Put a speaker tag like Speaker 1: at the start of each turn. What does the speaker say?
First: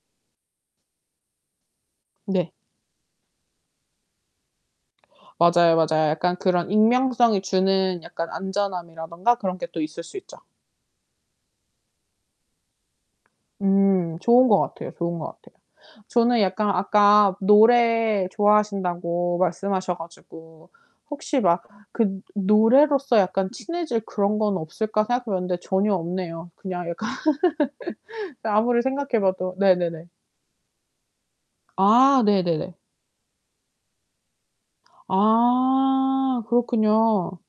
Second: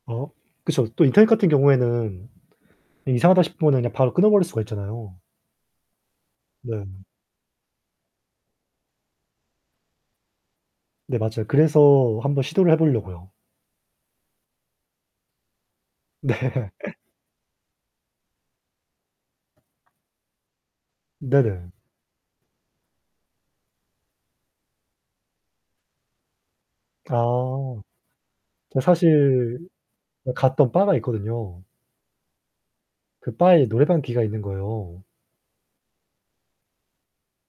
Speaker 1: 어 그쵸. 또 인터넷 같은 경우에는
Speaker 2: 네.
Speaker 1: 이상하다 싶으면은 그냥 바로 끊어버릴 수가 있잖아요.
Speaker 2: 맞아요, 맞아요. 약간 그런
Speaker 1: 네.
Speaker 2: 익명성이 주는 약간 안전함이라든가 그런 게 또 있을 수 있죠.
Speaker 1: 네 맞아요. 그래서 한번 시도를 해 보려고요.
Speaker 2: 음 좋은 것 같아요, 좋은 것 같아요.
Speaker 1: 네.
Speaker 2: 저는 약간 아까 노래 좋아하신다고 말씀하셔 가지고 '혹시 막
Speaker 1: 네네.
Speaker 2: 그 노래로서 약간 친해질 그런 건 없을까?' 생각해 봤는데 전혀 없네요. 그냥 약간
Speaker 1: 아 저
Speaker 2: 아무리 생각해봐도
Speaker 1: 사실
Speaker 2: 네네네.
Speaker 1: 어 갔던 바가 있거든요.
Speaker 2: 아 네네네.
Speaker 1: 그 바에 이 노래방 기계가 있는 거예요.
Speaker 2: 아 그렇군요.